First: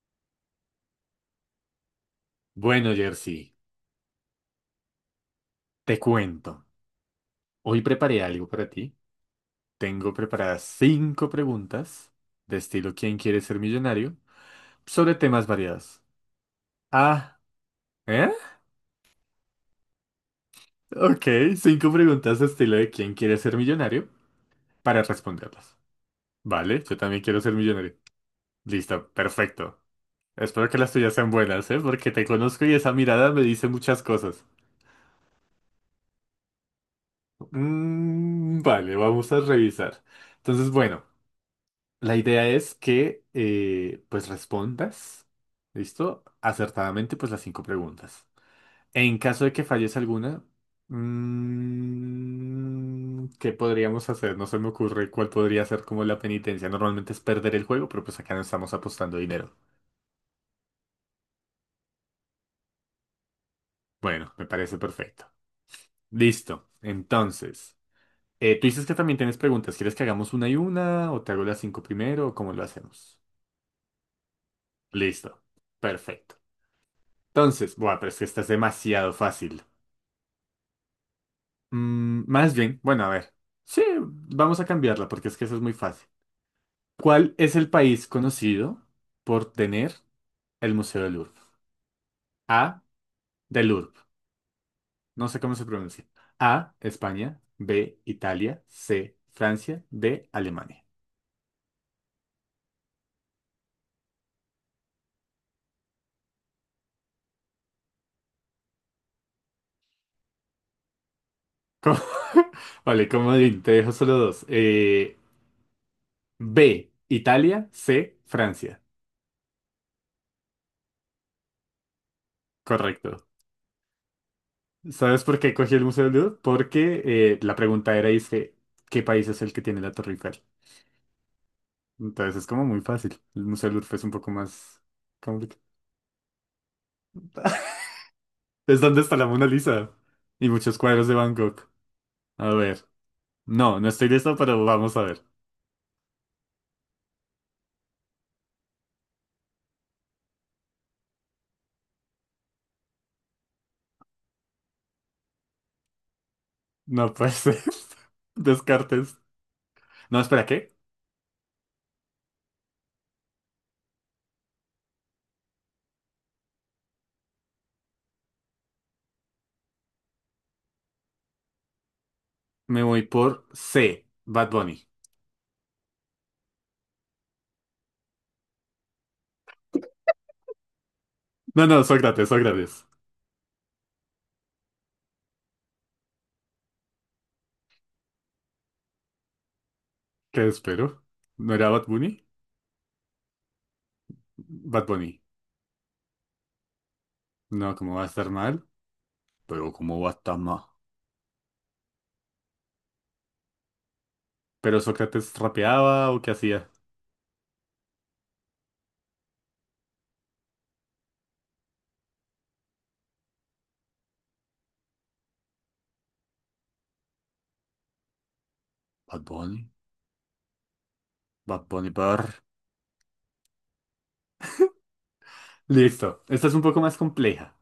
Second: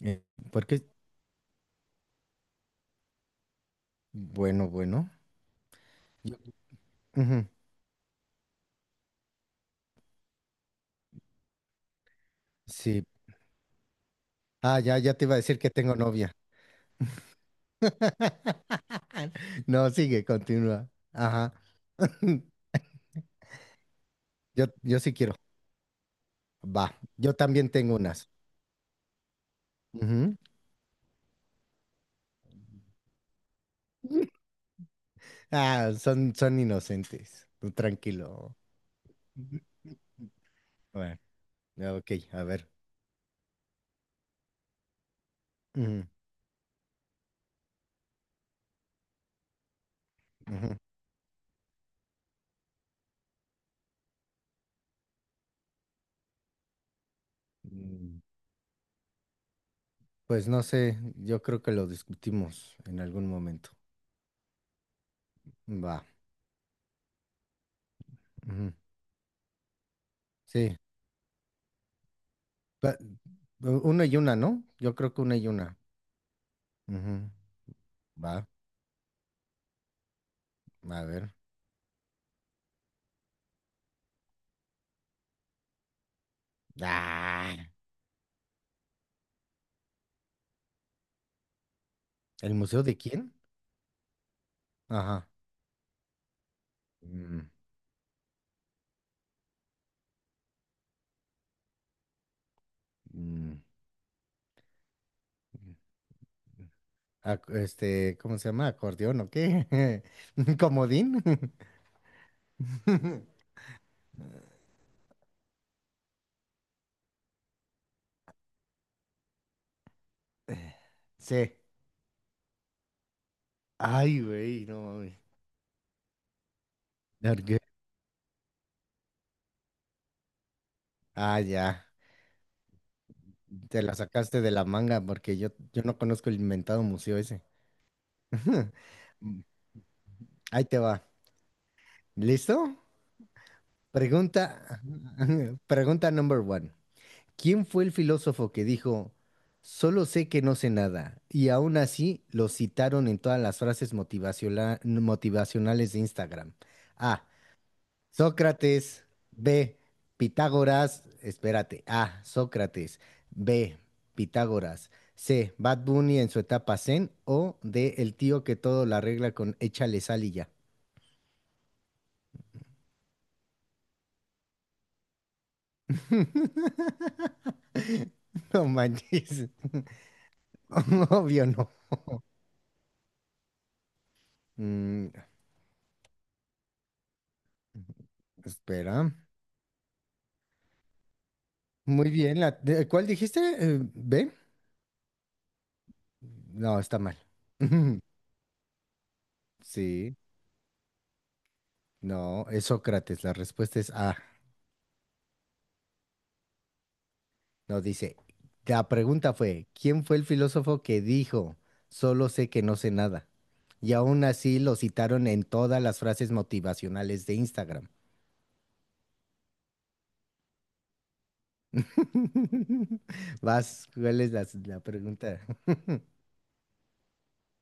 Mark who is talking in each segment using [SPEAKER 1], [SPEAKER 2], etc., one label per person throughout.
[SPEAKER 1] Eh, porque,
[SPEAKER 2] Bueno, Jersey,
[SPEAKER 1] bueno, bueno.
[SPEAKER 2] te
[SPEAKER 1] yo-
[SPEAKER 2] cuento.
[SPEAKER 1] ujú,
[SPEAKER 2] Hoy preparé algo para ti. Tengo preparadas cinco preguntas de estilo
[SPEAKER 1] sí.
[SPEAKER 2] ¿Quién quiere ser millonario?
[SPEAKER 1] Ah, ya
[SPEAKER 2] Sobre
[SPEAKER 1] te iba a
[SPEAKER 2] temas
[SPEAKER 1] decir que tengo
[SPEAKER 2] variados.
[SPEAKER 1] novia.
[SPEAKER 2] Ah, ¿eh?
[SPEAKER 1] No, sigue, continúa.
[SPEAKER 2] Ok,
[SPEAKER 1] Ajá.
[SPEAKER 2] cinco preguntas de estilo de ¿Quién quiere ser millonario?
[SPEAKER 1] Yo
[SPEAKER 2] Para
[SPEAKER 1] sí quiero.
[SPEAKER 2] responderlas. Vale,
[SPEAKER 1] Va.
[SPEAKER 2] yo también
[SPEAKER 1] Yo
[SPEAKER 2] quiero ser
[SPEAKER 1] también tengo
[SPEAKER 2] millonario.
[SPEAKER 1] unas.
[SPEAKER 2] Listo, perfecto.
[SPEAKER 1] Ujú.
[SPEAKER 2] Espero que las tuyas sean buenas, ¿eh? Porque te conozco y esa mirada me dice muchas cosas.
[SPEAKER 1] Ah, son inocentes. Tú tranquilo.
[SPEAKER 2] Mm, vale, vamos a revisar. Entonces, bueno.
[SPEAKER 1] Bueno, ya, ok,
[SPEAKER 2] La
[SPEAKER 1] a
[SPEAKER 2] idea
[SPEAKER 1] ver.
[SPEAKER 2] es que pues respondas,
[SPEAKER 1] Ujú,
[SPEAKER 2] ¿listo? Acertadamente pues las cinco preguntas. En caso de que falles alguna,
[SPEAKER 1] ujú.
[SPEAKER 2] ¿qué podríamos hacer? No se me ocurre cuál podría ser como la penitencia. Normalmente es perder el juego, pero pues
[SPEAKER 1] Mm,
[SPEAKER 2] acá no estamos apostando dinero.
[SPEAKER 1] Pues no sé, yo creo que lo discutimos en algún momento.
[SPEAKER 2] Bueno, me parece perfecto.
[SPEAKER 1] Va.
[SPEAKER 2] Listo. Entonces, tú
[SPEAKER 1] Ujú,
[SPEAKER 2] dices que también tienes preguntas. ¿Quieres que hagamos una y
[SPEAKER 1] sí.
[SPEAKER 2] una o te hago las cinco primero o cómo lo
[SPEAKER 1] Pa-
[SPEAKER 2] hacemos?
[SPEAKER 1] Una y una, ¿no? Yo creo que una
[SPEAKER 2] Listo.
[SPEAKER 1] y una.
[SPEAKER 2] Perfecto.
[SPEAKER 1] Ujú,
[SPEAKER 2] Entonces, buah, pero es que esta
[SPEAKER 1] va,
[SPEAKER 2] es demasiado fácil.
[SPEAKER 1] a ver.
[SPEAKER 2] Mm, más bien, bueno, a ver. Sí, vamos a cambiarla porque es que eso es muy fácil. ¿Cuál
[SPEAKER 1] Ah,
[SPEAKER 2] es el país conocido por tener el Museo del Louvre?
[SPEAKER 1] ¿el
[SPEAKER 2] A,
[SPEAKER 1] museo de quién?
[SPEAKER 2] del Louvre. No
[SPEAKER 1] Ajá.
[SPEAKER 2] sé cómo se pronuncia. A, España.
[SPEAKER 1] Mm,
[SPEAKER 2] B, Italia. C, Francia. D, Alemania.
[SPEAKER 1] mm, mm. Este, ¿cómo se llama? ¿Acordeón o qué? ¿Comodín?
[SPEAKER 2] ¿Cómo? Vale, comodín, te dejo solo dos. B, Italia. C, Francia.
[SPEAKER 1] Sí.
[SPEAKER 2] Correcto.
[SPEAKER 1] Ay, güey, no mames.
[SPEAKER 2] ¿Sabes por qué cogí el Museo del Louvre? Porque
[SPEAKER 1] ¿Por
[SPEAKER 2] la
[SPEAKER 1] qué?
[SPEAKER 2] pregunta era, dice, ¿qué país es el que tiene la Torre Eiffel?
[SPEAKER 1] Ah, ya.
[SPEAKER 2] Entonces es como muy fácil. El Museo del
[SPEAKER 1] Te la
[SPEAKER 2] Louvre es un poco
[SPEAKER 1] sacaste de la
[SPEAKER 2] más
[SPEAKER 1] manga porque yo,
[SPEAKER 2] complicado.
[SPEAKER 1] yo no conozco el inventado museo ese.
[SPEAKER 2] Es donde está la
[SPEAKER 1] Mm,
[SPEAKER 2] Mona Lisa y
[SPEAKER 1] Ahí
[SPEAKER 2] muchos
[SPEAKER 1] te va.
[SPEAKER 2] cuadros de Van Gogh. A
[SPEAKER 1] ¿Listo?
[SPEAKER 2] ver. No, no estoy listo, pero
[SPEAKER 1] Pregunta,
[SPEAKER 2] vamos a ver.
[SPEAKER 1] pregunta number one. ¿Quién fue el filósofo que dijo, solo sé que no sé nada? Y aún así lo citaron en todas las frases motivacionales de Instagram.
[SPEAKER 2] No
[SPEAKER 1] A.
[SPEAKER 2] puede ser.
[SPEAKER 1] Sócrates.
[SPEAKER 2] Descartes.
[SPEAKER 1] B.
[SPEAKER 2] No, espera, ¿qué?
[SPEAKER 1] Pitágoras. Espérate. A. Sócrates. B. Pitágoras. C. Bad Bunny en su etapa zen. O D. El tío que todo la arregla con échale sal y ya.
[SPEAKER 2] Me voy por C, Bad Bunny.
[SPEAKER 1] No manches. Obvio
[SPEAKER 2] No,
[SPEAKER 1] no.
[SPEAKER 2] no, Sócrates, Sócrates.
[SPEAKER 1] Mm, espera.
[SPEAKER 2] ¿Qué espero? ¿No era Bad
[SPEAKER 1] Muy
[SPEAKER 2] Bunny?
[SPEAKER 1] bien, ¿cuál dijiste? ¿B?
[SPEAKER 2] Bad Bunny.
[SPEAKER 1] No, está mal.
[SPEAKER 2] No, ¿cómo va a estar mal? Pero ¿cómo va a
[SPEAKER 1] Sí,
[SPEAKER 2] estar mal?
[SPEAKER 1] no, es Sócrates. La respuesta es A.
[SPEAKER 2] ¿Pero Sócrates rapeaba o qué hacía?
[SPEAKER 1] No dice. La pregunta fue, ¿quién fue el filósofo que dijo, solo sé que no sé nada? Y aún así lo citaron en todas las frases motivacionales de Instagram.
[SPEAKER 2] Bad Bunny. Bad Bunny Bar.
[SPEAKER 1] Vas, ¿cuál es la pregunta?
[SPEAKER 2] Listo. Esta es un poco más compleja,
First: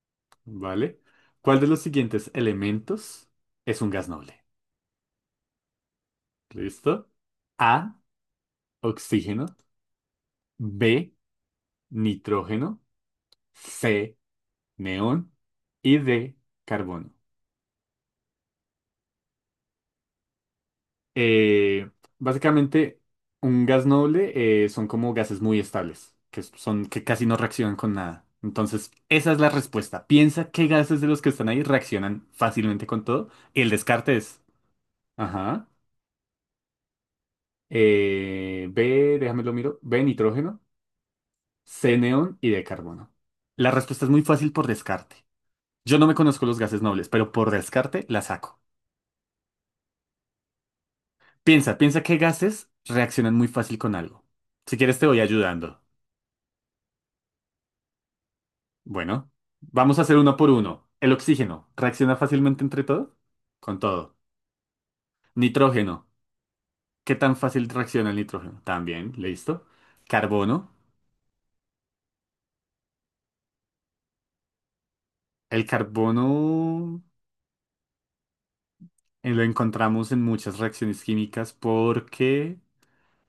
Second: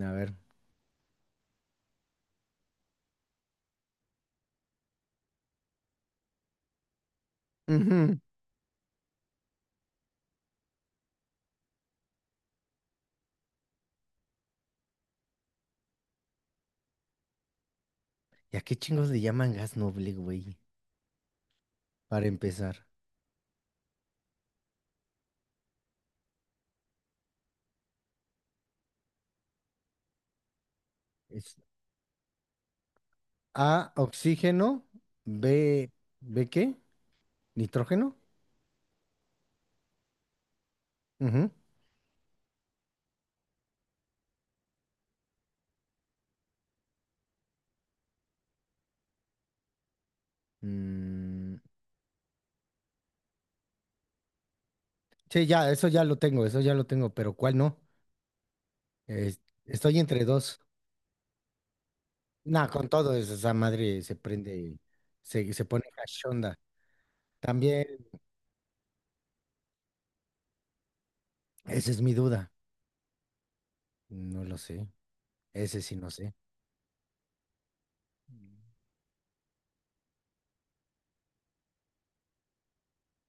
[SPEAKER 1] A ver.
[SPEAKER 2] ¿vale? ¿Cuál de los siguientes elementos es un gas noble? ¿Listo? A,
[SPEAKER 1] Ujú.
[SPEAKER 2] oxígeno, B, nitrógeno, C, neón y D, carbono.
[SPEAKER 1] ¿Y a qué chingos le llaman gas noble, güey?
[SPEAKER 2] Eh,
[SPEAKER 1] Para empezar.
[SPEAKER 2] básicamente, un gas noble son como gases muy estables, que son que casi no reaccionan con nada. Entonces, esa es la respuesta. Piensa qué gases de los que están ahí reaccionan fácilmente con todo y el
[SPEAKER 1] A,
[SPEAKER 2] descarte es.
[SPEAKER 1] oxígeno.
[SPEAKER 2] Ajá.
[SPEAKER 1] B, ¿B qué? ¿Nitrógeno?
[SPEAKER 2] B, déjame lo miro, B, nitrógeno,
[SPEAKER 1] Ujú.
[SPEAKER 2] C, neón y D, carbono. La respuesta es muy fácil por descarte. Yo no me conozco los gases nobles, pero por descarte la saco.
[SPEAKER 1] Mm,
[SPEAKER 2] Piensa, piensa qué gases reaccionan muy fácil con algo. Si quieres te voy
[SPEAKER 1] sí, ya,
[SPEAKER 2] ayudando.
[SPEAKER 1] eso ya lo tengo, eso ya lo tengo, pero ¿cuál no?
[SPEAKER 2] Bueno,
[SPEAKER 1] Es-
[SPEAKER 2] vamos
[SPEAKER 1] estoy
[SPEAKER 2] a hacer
[SPEAKER 1] entre
[SPEAKER 2] uno por
[SPEAKER 1] dos.
[SPEAKER 2] uno. El oxígeno, ¿reacciona fácilmente
[SPEAKER 1] Nah,
[SPEAKER 2] entre
[SPEAKER 1] con todo
[SPEAKER 2] todo?
[SPEAKER 1] eso, esa
[SPEAKER 2] Con
[SPEAKER 1] madre se
[SPEAKER 2] todo.
[SPEAKER 1] prende, se pone
[SPEAKER 2] Nitrógeno,
[SPEAKER 1] cachonda.
[SPEAKER 2] ¿qué tan fácil
[SPEAKER 1] También,
[SPEAKER 2] reacciona el nitrógeno? También, listo. Carbono,
[SPEAKER 1] esa es mi duda. No lo sé,
[SPEAKER 2] el
[SPEAKER 1] ese sí no sé.
[SPEAKER 2] carbono. Lo encontramos en muchas reacciones químicas porque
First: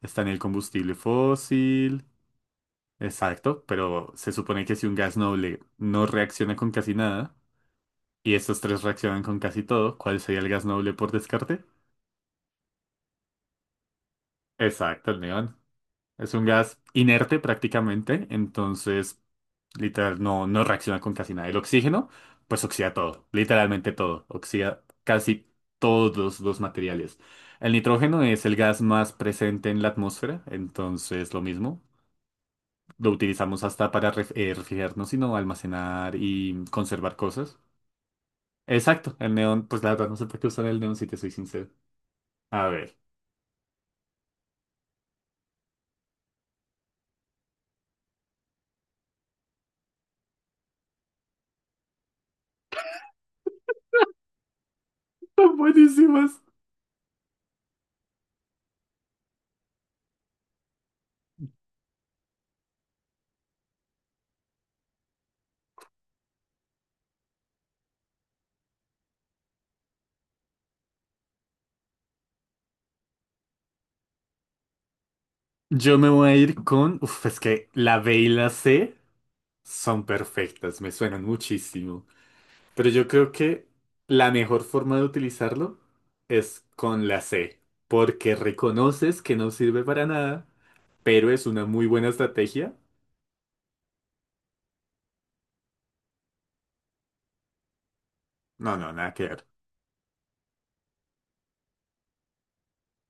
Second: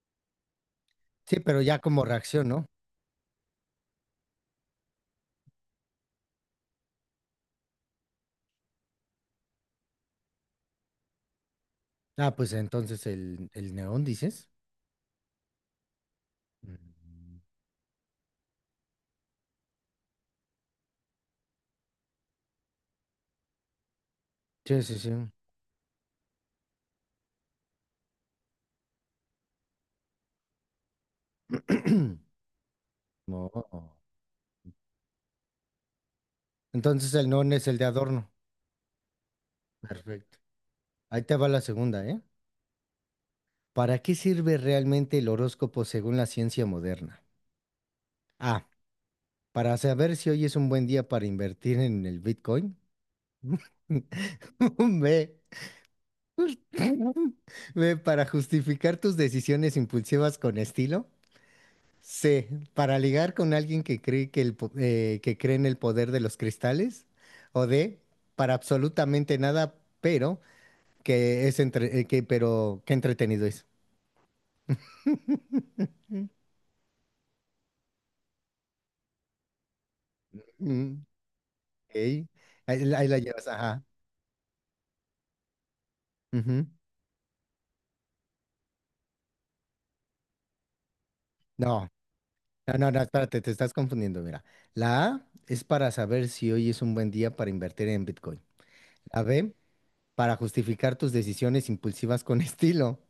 [SPEAKER 2] está en el combustible
[SPEAKER 1] Sí, pero ya
[SPEAKER 2] fósil,
[SPEAKER 1] como reacción, ¿no?
[SPEAKER 2] exacto, pero se supone que si un gas noble no reacciona con casi nada y estos tres reaccionan con casi todo, ¿cuál sería el gas noble por descarte?
[SPEAKER 1] Ah, pues entonces el neón, dices.
[SPEAKER 2] Exacto, el neón. Es un gas inerte
[SPEAKER 1] Mm.
[SPEAKER 2] prácticamente, entonces literal, no, no reacciona con casi nada. El oxígeno, pues oxida todo, literalmente todo. Oxida
[SPEAKER 1] Sí, sí, sí.
[SPEAKER 2] casi todos los materiales. El nitrógeno es el gas más presente en la atmósfera, entonces lo mismo. Lo utilizamos hasta
[SPEAKER 1] No.
[SPEAKER 2] para refrigerarnos, sino almacenar y
[SPEAKER 1] Entonces
[SPEAKER 2] conservar
[SPEAKER 1] el neón
[SPEAKER 2] cosas.
[SPEAKER 1] es el de adorno.
[SPEAKER 2] Exacto, el neón, pues la verdad no sé
[SPEAKER 1] Perfecto.
[SPEAKER 2] por qué usar el neón si te
[SPEAKER 1] Ahí
[SPEAKER 2] soy
[SPEAKER 1] te va la
[SPEAKER 2] sincero.
[SPEAKER 1] segunda, ¿eh?
[SPEAKER 2] A ver.
[SPEAKER 1] ¿Para qué sirve realmente el horóscopo según la ciencia moderna? A. Para saber si hoy es un buen día para invertir en el Bitcoin. B.
[SPEAKER 2] Son buenísimas.
[SPEAKER 1] B. Para justificar tus decisiones impulsivas con estilo. C. Para ligar con alguien que cree que cree en el poder de los cristales. O D. Para absolutamente nada, pero que es entre- que, pero qué entretenido es.
[SPEAKER 2] Yo me
[SPEAKER 1] Mm.
[SPEAKER 2] voy a ir con. Uf, es que la B y la C son perfectas, me
[SPEAKER 1] Mm.
[SPEAKER 2] suenan
[SPEAKER 1] Ok.
[SPEAKER 2] muchísimo. Pero
[SPEAKER 1] Ahí,
[SPEAKER 2] yo
[SPEAKER 1] ahí la
[SPEAKER 2] creo
[SPEAKER 1] llevas,
[SPEAKER 2] que
[SPEAKER 1] ajá.
[SPEAKER 2] la mejor forma de utilizarlo es
[SPEAKER 1] Ujú.
[SPEAKER 2] con la C, porque reconoces que no sirve para nada, pero es una muy
[SPEAKER 1] No,
[SPEAKER 2] buena
[SPEAKER 1] no,
[SPEAKER 2] estrategia.
[SPEAKER 1] no, no, espérate, te estás confundiendo, mira. La A es para saber si hoy es un buen día para invertir en Bitcoin.
[SPEAKER 2] No, no, nada que
[SPEAKER 1] La
[SPEAKER 2] ver.
[SPEAKER 1] B, para justificar tus decisiones impulsivas con estilo.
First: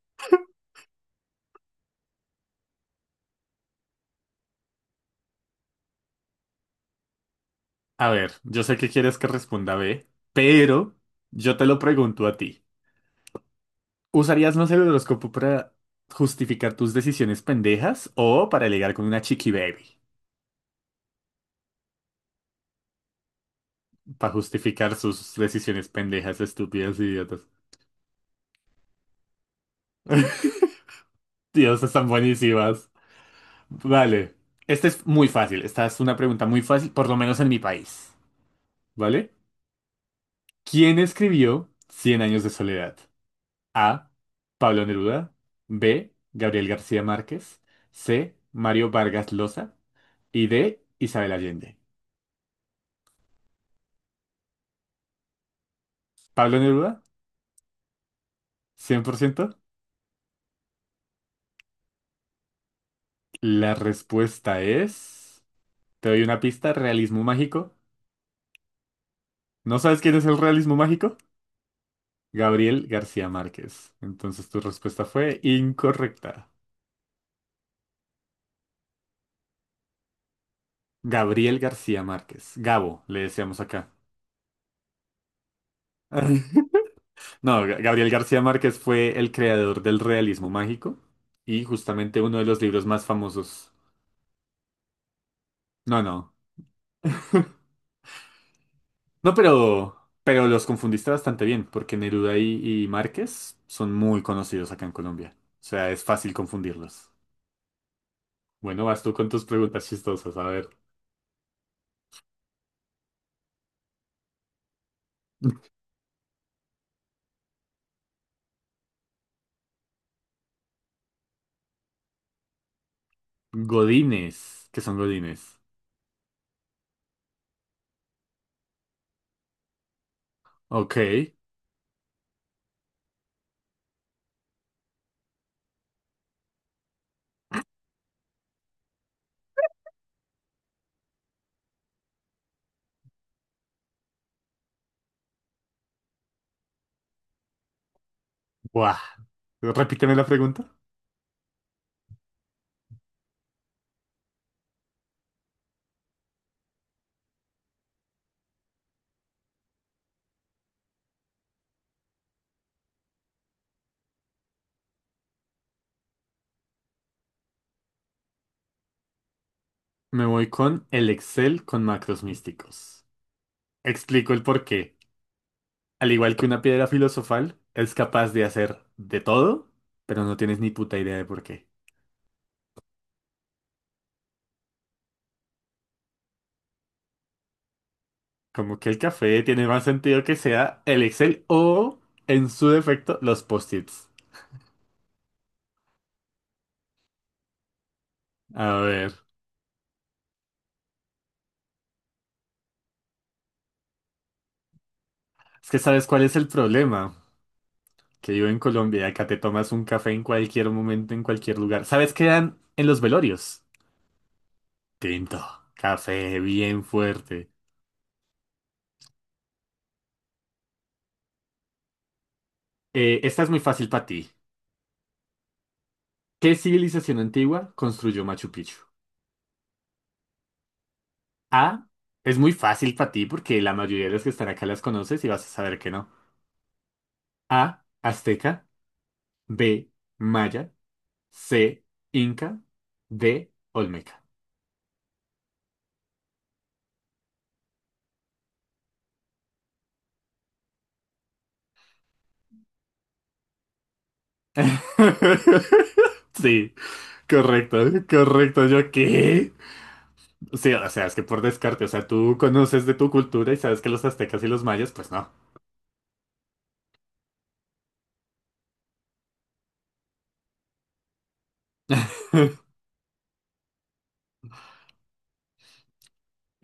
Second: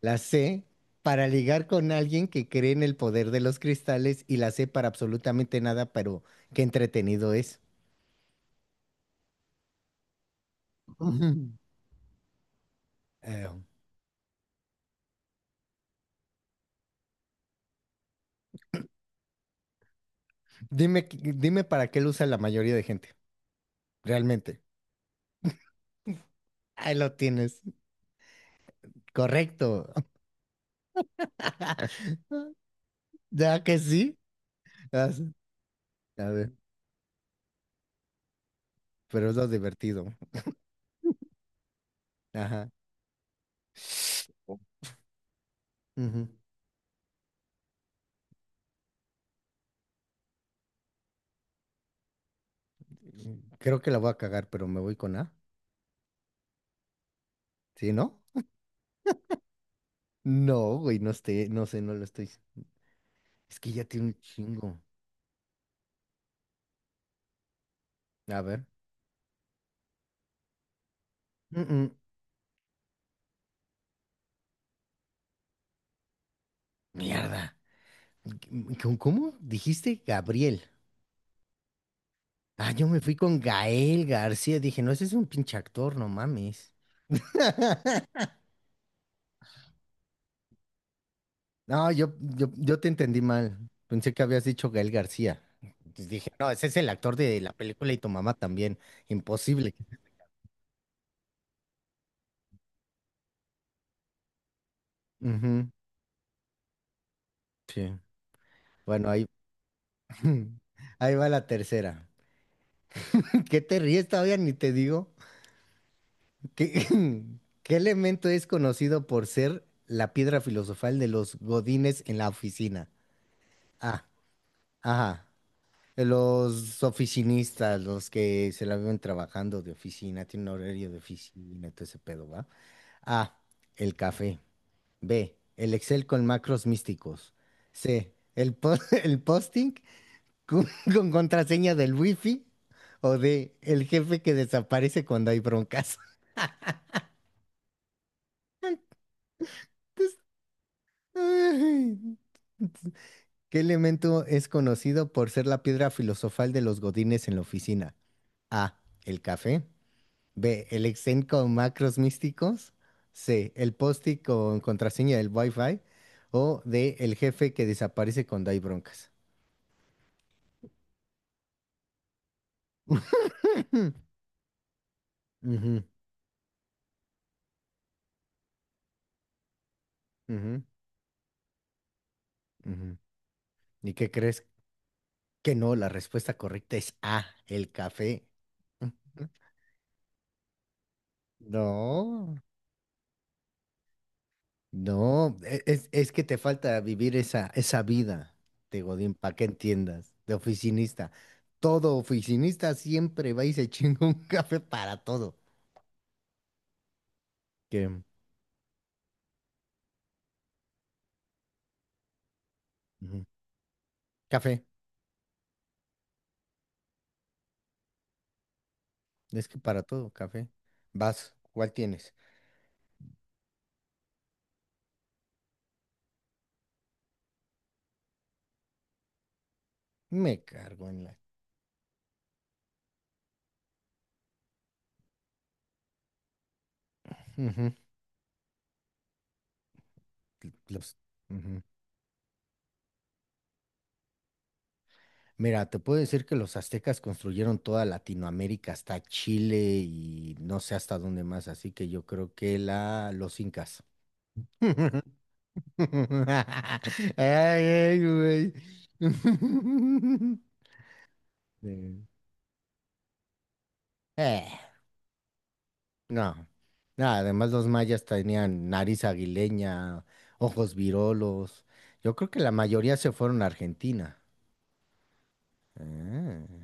[SPEAKER 1] La C, para ligar con alguien que cree en el poder de los cristales. Y la C, para absolutamente nada, pero qué entretenido es.
[SPEAKER 2] A ver, yo sé que quieres que responda B, pero yo
[SPEAKER 1] Ujú.
[SPEAKER 2] te lo pregunto a ti.
[SPEAKER 1] Eh,
[SPEAKER 2] ¿Usarías más el horóscopo para justificar tus decisiones pendejas o para ligar con una chiqui baby?
[SPEAKER 1] dime, dime para qué lo usa la mayoría de gente,
[SPEAKER 2] Para
[SPEAKER 1] realmente.
[SPEAKER 2] justificar sus decisiones pendejas,
[SPEAKER 1] Ahí
[SPEAKER 2] estúpidas,
[SPEAKER 1] lo
[SPEAKER 2] idiotas.
[SPEAKER 1] tienes, correcto.
[SPEAKER 2] Dios, están buenísimas.
[SPEAKER 1] Ya que sí.
[SPEAKER 2] Vale. Esta es
[SPEAKER 1] Ah,
[SPEAKER 2] muy
[SPEAKER 1] sí.
[SPEAKER 2] fácil. Esta es una
[SPEAKER 1] A
[SPEAKER 2] pregunta
[SPEAKER 1] ver,
[SPEAKER 2] muy fácil, por lo menos en mi país.
[SPEAKER 1] pero
[SPEAKER 2] ¿Vale?
[SPEAKER 1] es lo divertido.
[SPEAKER 2] ¿Quién escribió Cien años de
[SPEAKER 1] Ajá.
[SPEAKER 2] soledad? A. Pablo Neruda. B.
[SPEAKER 1] Ujú.
[SPEAKER 2] Gabriel García Márquez. C. Mario Vargas Llosa. Y D. Isabel Allende.
[SPEAKER 1] Creo que la voy a cagar, pero me voy con A.
[SPEAKER 2] ¿Pablo Neruda?
[SPEAKER 1] ¿Sí, no?
[SPEAKER 2] 100%.
[SPEAKER 1] No, güey, no esté, no sé, no lo estoy. Es que
[SPEAKER 2] La
[SPEAKER 1] ya tiene un
[SPEAKER 2] respuesta
[SPEAKER 1] chingo.
[SPEAKER 2] es. Te doy una pista. Realismo mágico.
[SPEAKER 1] A ver.
[SPEAKER 2] ¿No sabes quién es el realismo mágico?
[SPEAKER 1] Mm, mm.
[SPEAKER 2] Gabriel García Márquez. Entonces tu respuesta fue incorrecta.
[SPEAKER 1] Mierda. ¿Con cómo dijiste Gabriel?
[SPEAKER 2] Gabriel García Márquez.
[SPEAKER 1] Ah, yo me
[SPEAKER 2] Gabo,
[SPEAKER 1] fui
[SPEAKER 2] le
[SPEAKER 1] con
[SPEAKER 2] decíamos acá.
[SPEAKER 1] Gael García. Dije, no, ese es un pinche actor, no mames.
[SPEAKER 2] No, Gabriel García Márquez fue el creador del realismo mágico y
[SPEAKER 1] No, yo,
[SPEAKER 2] justamente uno de
[SPEAKER 1] yo,
[SPEAKER 2] los
[SPEAKER 1] yo
[SPEAKER 2] libros
[SPEAKER 1] te
[SPEAKER 2] más
[SPEAKER 1] entendí mal.
[SPEAKER 2] famosos.
[SPEAKER 1] Pensé que habías dicho Gael García.
[SPEAKER 2] No,
[SPEAKER 1] Entonces dije,
[SPEAKER 2] no.
[SPEAKER 1] no, ese es el actor de la película y tu mamá también.
[SPEAKER 2] No,
[SPEAKER 1] Imposible.
[SPEAKER 2] pero los confundiste bastante bien, porque Neruda y Márquez son muy conocidos acá en Colombia. O
[SPEAKER 1] Ujú,
[SPEAKER 2] sea, es fácil confundirlos.
[SPEAKER 1] sí.
[SPEAKER 2] Bueno, vas
[SPEAKER 1] Bueno,
[SPEAKER 2] tú
[SPEAKER 1] ahí,
[SPEAKER 2] con tus preguntas chistosas. A ver.
[SPEAKER 1] ahí va la tercera. ¿Qué te ríes todavía? Ni te digo. ¿Qué, qué elemento es conocido por ser la piedra filosofal de los godines en la oficina? Ah,
[SPEAKER 2] Godines. ¿Qué son
[SPEAKER 1] ajá.
[SPEAKER 2] godines?
[SPEAKER 1] Los oficinistas, los que se la viven trabajando de oficina, tienen horario
[SPEAKER 2] Ok.
[SPEAKER 1] de oficina, todo ese pedo, ¿va? A. El café. B. El Excel con macros místicos. C. El posting con, con contraseña del wifi. O D. El jefe que desaparece cuando hay broncas.
[SPEAKER 2] Buah. Repíteme la pregunta.
[SPEAKER 1] Ay, ¿Qué elemento es conocido por ser la piedra filosofal de los godines en la oficina? A. El café. B. El Excel con macros místicos. C. El post con contraseña del Wi-Fi. O D. El jefe que desaparece cuando hay broncas.
[SPEAKER 2] Me voy con el Excel con macros místicos.
[SPEAKER 1] Hmm,
[SPEAKER 2] Explico el porqué.
[SPEAKER 1] ujú,
[SPEAKER 2] Al igual que una piedra filosofal, es capaz de hacer de todo, pero no tienes
[SPEAKER 1] ujú,
[SPEAKER 2] ni puta idea de por qué.
[SPEAKER 1] ujú. ¿Y qué crees? Que no, la respuesta correcta es A, el café.
[SPEAKER 2] Como que
[SPEAKER 1] Ujú.
[SPEAKER 2] el café tiene más sentido que sea el Excel o,
[SPEAKER 1] No,
[SPEAKER 2] en su defecto, los post-its.
[SPEAKER 1] no, es que te falta vivir esa vida
[SPEAKER 2] A
[SPEAKER 1] de
[SPEAKER 2] ver,
[SPEAKER 1] Godín, para que entiendas, de oficinista. Todo oficinista siempre va y se chinga un café para todo.
[SPEAKER 2] es que sabes cuál es el problema.
[SPEAKER 1] Que,
[SPEAKER 2] Que yo en Colombia y acá te tomas un café en cualquier momento, en cualquier lugar. ¿Sabes qué dan en los
[SPEAKER 1] ujú,
[SPEAKER 2] velorios?
[SPEAKER 1] café,
[SPEAKER 2] Tinto, café bien fuerte.
[SPEAKER 1] es que para todo, café. Vas, ¿cuál tienes?
[SPEAKER 2] Esta es muy fácil para ti. ¿Qué civilización antigua construyó Machu Picchu?
[SPEAKER 1] Me cargo en la.
[SPEAKER 2] A. Es muy fácil para ti porque la mayoría de las que están acá las conoces y vas a saber que no.
[SPEAKER 1] Ujú,
[SPEAKER 2] A. Azteca. B. Maya.
[SPEAKER 1] los.
[SPEAKER 2] C. Inca. D. Olmeca.
[SPEAKER 1] Mira, te puedo decir que los aztecas construyeron toda Latinoamérica hasta Chile y no sé hasta dónde más, así que yo creo que los incas.
[SPEAKER 2] Sí,
[SPEAKER 1] Ay,
[SPEAKER 2] correcto,
[SPEAKER 1] ay, güey.
[SPEAKER 2] correcto. ¿Yo qué? Sí, o sea, es que por descarte, o sea,
[SPEAKER 1] Sí.
[SPEAKER 2] tú conoces de tu cultura y sabes que los aztecas y
[SPEAKER 1] Eh,
[SPEAKER 2] los mayas, pues no.
[SPEAKER 1] no. No, además los mayas tenían nariz aguileña, ojos virolos. Yo creo que la mayoría se fueron a Argentina.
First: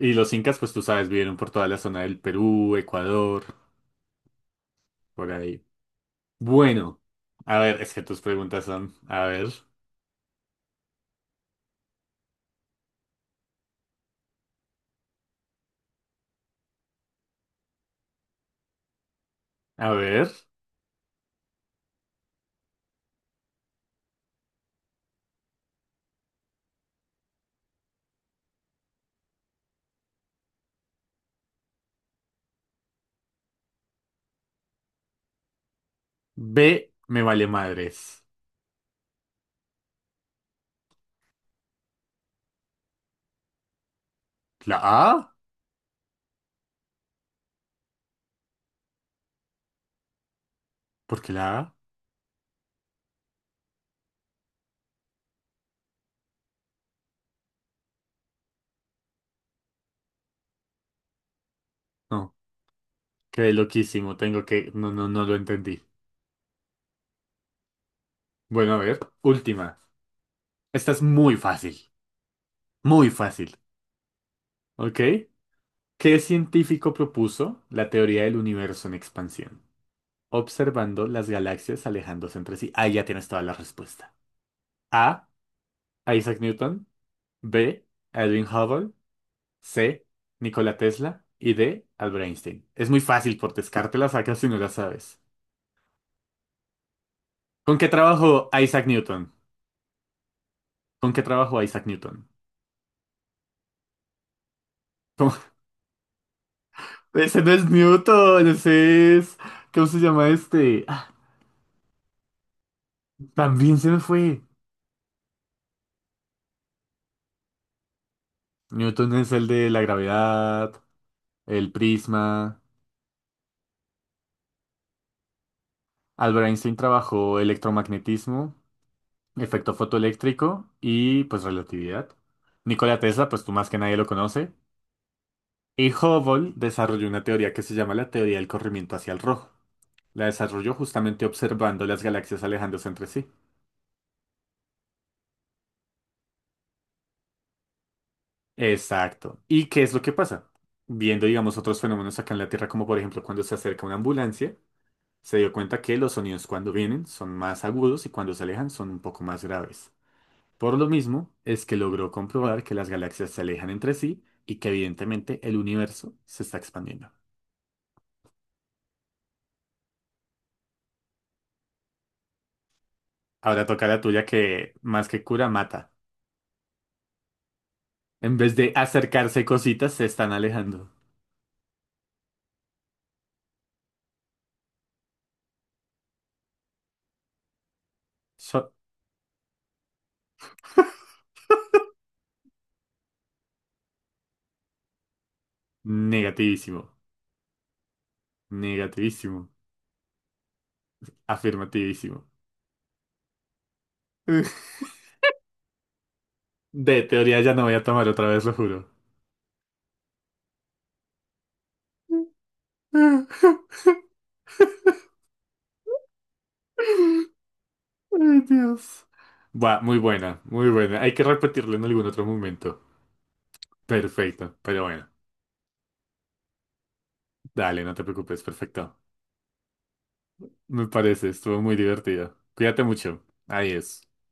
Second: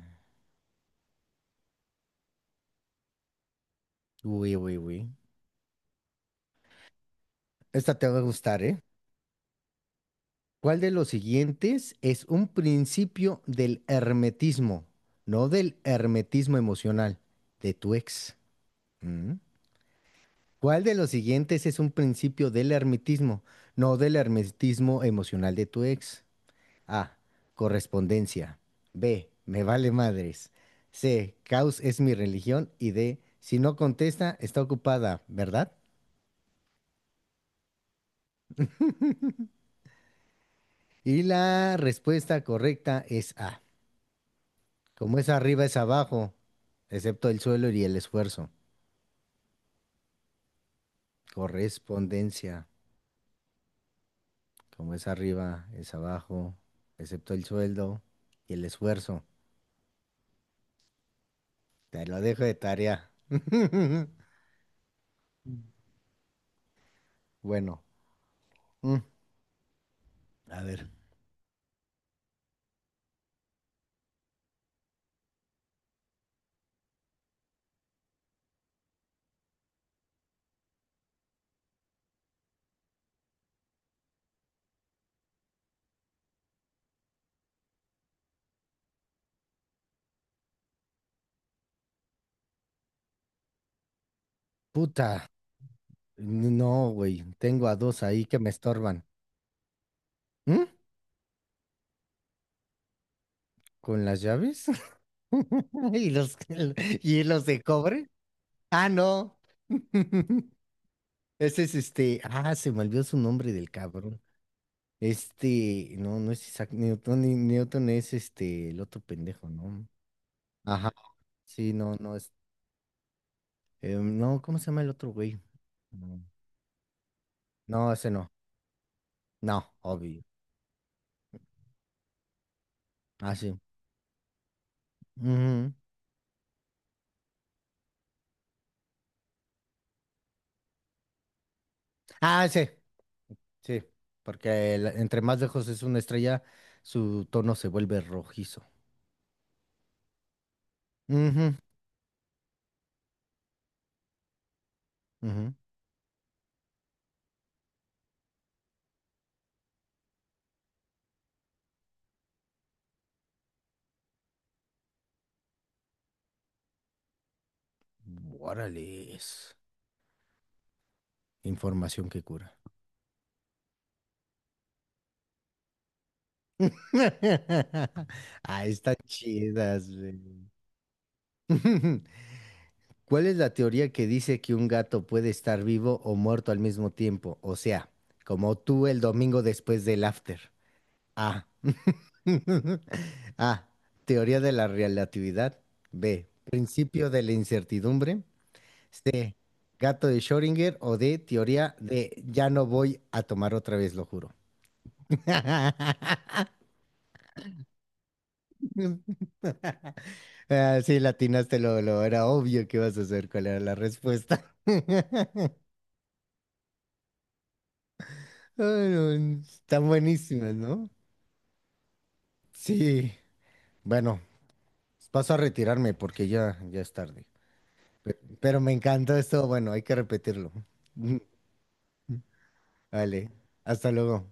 [SPEAKER 2] Y los incas, pues tú sabes, vivieron por toda la zona del Perú, Ecuador,
[SPEAKER 1] Uy, uy, uy.
[SPEAKER 2] por ahí. Bueno, a ver, es
[SPEAKER 1] Esta
[SPEAKER 2] que
[SPEAKER 1] te va
[SPEAKER 2] tus
[SPEAKER 1] a gustar,
[SPEAKER 2] preguntas
[SPEAKER 1] ¿eh?
[SPEAKER 2] son, a ver,
[SPEAKER 1] ¿Cuál de los siguientes es un principio del hermetismo? No del hermetismo emocional, de tu ex. ¿Mm?
[SPEAKER 2] a ver.
[SPEAKER 1] ¿Cuál de los siguientes es un principio del hermetismo? No del hermetismo emocional de tu ex. A. Correspondencia. B. Me vale madres. C. Caos es mi religión. Y D. Si no contesta, está ocupada, ¿verdad?
[SPEAKER 2] B, me vale madres.
[SPEAKER 1] Y la respuesta correcta es A.
[SPEAKER 2] ¿La
[SPEAKER 1] Como es
[SPEAKER 2] A?
[SPEAKER 1] arriba es abajo, excepto el suelo y el esfuerzo.
[SPEAKER 2] ¿Por qué la A?
[SPEAKER 1] Correspondencia. Como es arriba es abajo, excepto el sueldo y el esfuerzo. Te lo
[SPEAKER 2] No,
[SPEAKER 1] dejo de tarea.
[SPEAKER 2] quedé loquísimo, no, no, no lo entendí.
[SPEAKER 1] Bueno,
[SPEAKER 2] Bueno, a
[SPEAKER 1] mm,
[SPEAKER 2] ver, última.
[SPEAKER 1] a ver.
[SPEAKER 2] Esta es muy fácil, ¿ok? ¿Qué científico propuso la teoría del universo en expansión? Observando las galaxias alejándose entre sí. Ahí ya tienes toda la respuesta. A, Isaac Newton. B, Edwin Hubble. C. Nikola Tesla. Y D. Albert Einstein. Es muy fácil, por descarte la sacas si no la sabes.
[SPEAKER 1] Puta. No, güey. Tengo a
[SPEAKER 2] ¿Con qué
[SPEAKER 1] dos ahí que me
[SPEAKER 2] trabajó Isaac
[SPEAKER 1] estorban.
[SPEAKER 2] Newton?
[SPEAKER 1] ¿Mm?
[SPEAKER 2] ¿Con qué trabajó Isaac Newton?
[SPEAKER 1] ¿Con las llaves?
[SPEAKER 2] ¿Cómo?
[SPEAKER 1] ¿Y los, y
[SPEAKER 2] Ese
[SPEAKER 1] los
[SPEAKER 2] no
[SPEAKER 1] de
[SPEAKER 2] es
[SPEAKER 1] cobre?
[SPEAKER 2] Newton,
[SPEAKER 1] Ah,
[SPEAKER 2] ese es.
[SPEAKER 1] no.
[SPEAKER 2] ¿Cómo se llama este? Ah,
[SPEAKER 1] Ese es este. Ah, se me olvidó su nombre del
[SPEAKER 2] también se me
[SPEAKER 1] cabrón.
[SPEAKER 2] fue.
[SPEAKER 1] Este, no, no es Isaac Newton, Newton es este, el otro
[SPEAKER 2] Newton es el
[SPEAKER 1] pendejo,
[SPEAKER 2] de la
[SPEAKER 1] ¿no?
[SPEAKER 2] gravedad,
[SPEAKER 1] Ajá,
[SPEAKER 2] el
[SPEAKER 1] sí, no, no es.
[SPEAKER 2] prisma.
[SPEAKER 1] No, ¿cómo se llama el otro güey? No,
[SPEAKER 2] Albert Einstein trabajó
[SPEAKER 1] no, ese no.
[SPEAKER 2] electromagnetismo, efecto
[SPEAKER 1] No, obvio.
[SPEAKER 2] fotoeléctrico y pues relatividad. Nikola Tesla,
[SPEAKER 1] Ah,
[SPEAKER 2] pues tú
[SPEAKER 1] sí.
[SPEAKER 2] más que nadie lo conoce.
[SPEAKER 1] Ujú.
[SPEAKER 2] Y Hubble desarrolló una teoría que se llama la teoría del corrimiento hacia el rojo. La desarrolló justamente observando las galaxias
[SPEAKER 1] Ah, sí,
[SPEAKER 2] alejándose entre sí.
[SPEAKER 1] sí. Porque entre más lejos es una estrella, su tono se vuelve rojizo.
[SPEAKER 2] Exacto. ¿Y qué es lo que pasa? Viendo,
[SPEAKER 1] Ujú,
[SPEAKER 2] digamos, otros fenómenos acá en la Tierra, como por ejemplo cuando se acerca una ambulancia, se dio
[SPEAKER 1] ujú.
[SPEAKER 2] cuenta que los sonidos cuando vienen son más agudos y cuando se alejan son un poco más graves. Por lo mismo, es que logró comprobar que las galaxias se alejan entre sí y que evidentemente el universo se está expandiendo.
[SPEAKER 1] Órale, es información que cura.
[SPEAKER 2] Ahora toca la tuya que más que cura, mata. En vez
[SPEAKER 1] Ah,
[SPEAKER 2] de
[SPEAKER 1] están
[SPEAKER 2] acercarse
[SPEAKER 1] chidas,
[SPEAKER 2] cositas, se
[SPEAKER 1] güey.
[SPEAKER 2] están alejando.
[SPEAKER 1] ¿Cuál es la teoría que dice que un gato puede estar vivo o muerto al mismo tiempo? O sea, como
[SPEAKER 2] So-
[SPEAKER 1] tú el domingo después del after. A. A. Teoría de la relatividad. B.
[SPEAKER 2] negativísimo.
[SPEAKER 1] Principio de la incertidumbre. C.
[SPEAKER 2] Negativísimo.
[SPEAKER 1] Gato de Schrödinger. O D. Teoría de
[SPEAKER 2] Afirmativísimo.
[SPEAKER 1] ya no voy a tomar otra vez, lo juro.
[SPEAKER 2] De teoría ya no voy a tomar otra vez, lo juro.
[SPEAKER 1] Ah, sí, latinaste lo era obvio que ibas a hacer cuál era la
[SPEAKER 2] Ay,
[SPEAKER 1] respuesta. Ay,
[SPEAKER 2] Dios.
[SPEAKER 1] no,
[SPEAKER 2] Buah,
[SPEAKER 1] están
[SPEAKER 2] muy buena,
[SPEAKER 1] buenísimas,
[SPEAKER 2] muy
[SPEAKER 1] ¿no?
[SPEAKER 2] buena. Hay que repetirlo en algún otro momento.
[SPEAKER 1] Sí. Bueno,
[SPEAKER 2] Perfecto, pero bueno.
[SPEAKER 1] paso a retirarme porque ya es tarde.
[SPEAKER 2] Dale, no te preocupes,
[SPEAKER 1] Pero me
[SPEAKER 2] perfecto.
[SPEAKER 1] encantó esto. Bueno, hay que repetirlo.
[SPEAKER 2] Me parece, estuvo muy divertido. Cuídate mucho.
[SPEAKER 1] Vale, hasta
[SPEAKER 2] Adiós.
[SPEAKER 1] luego.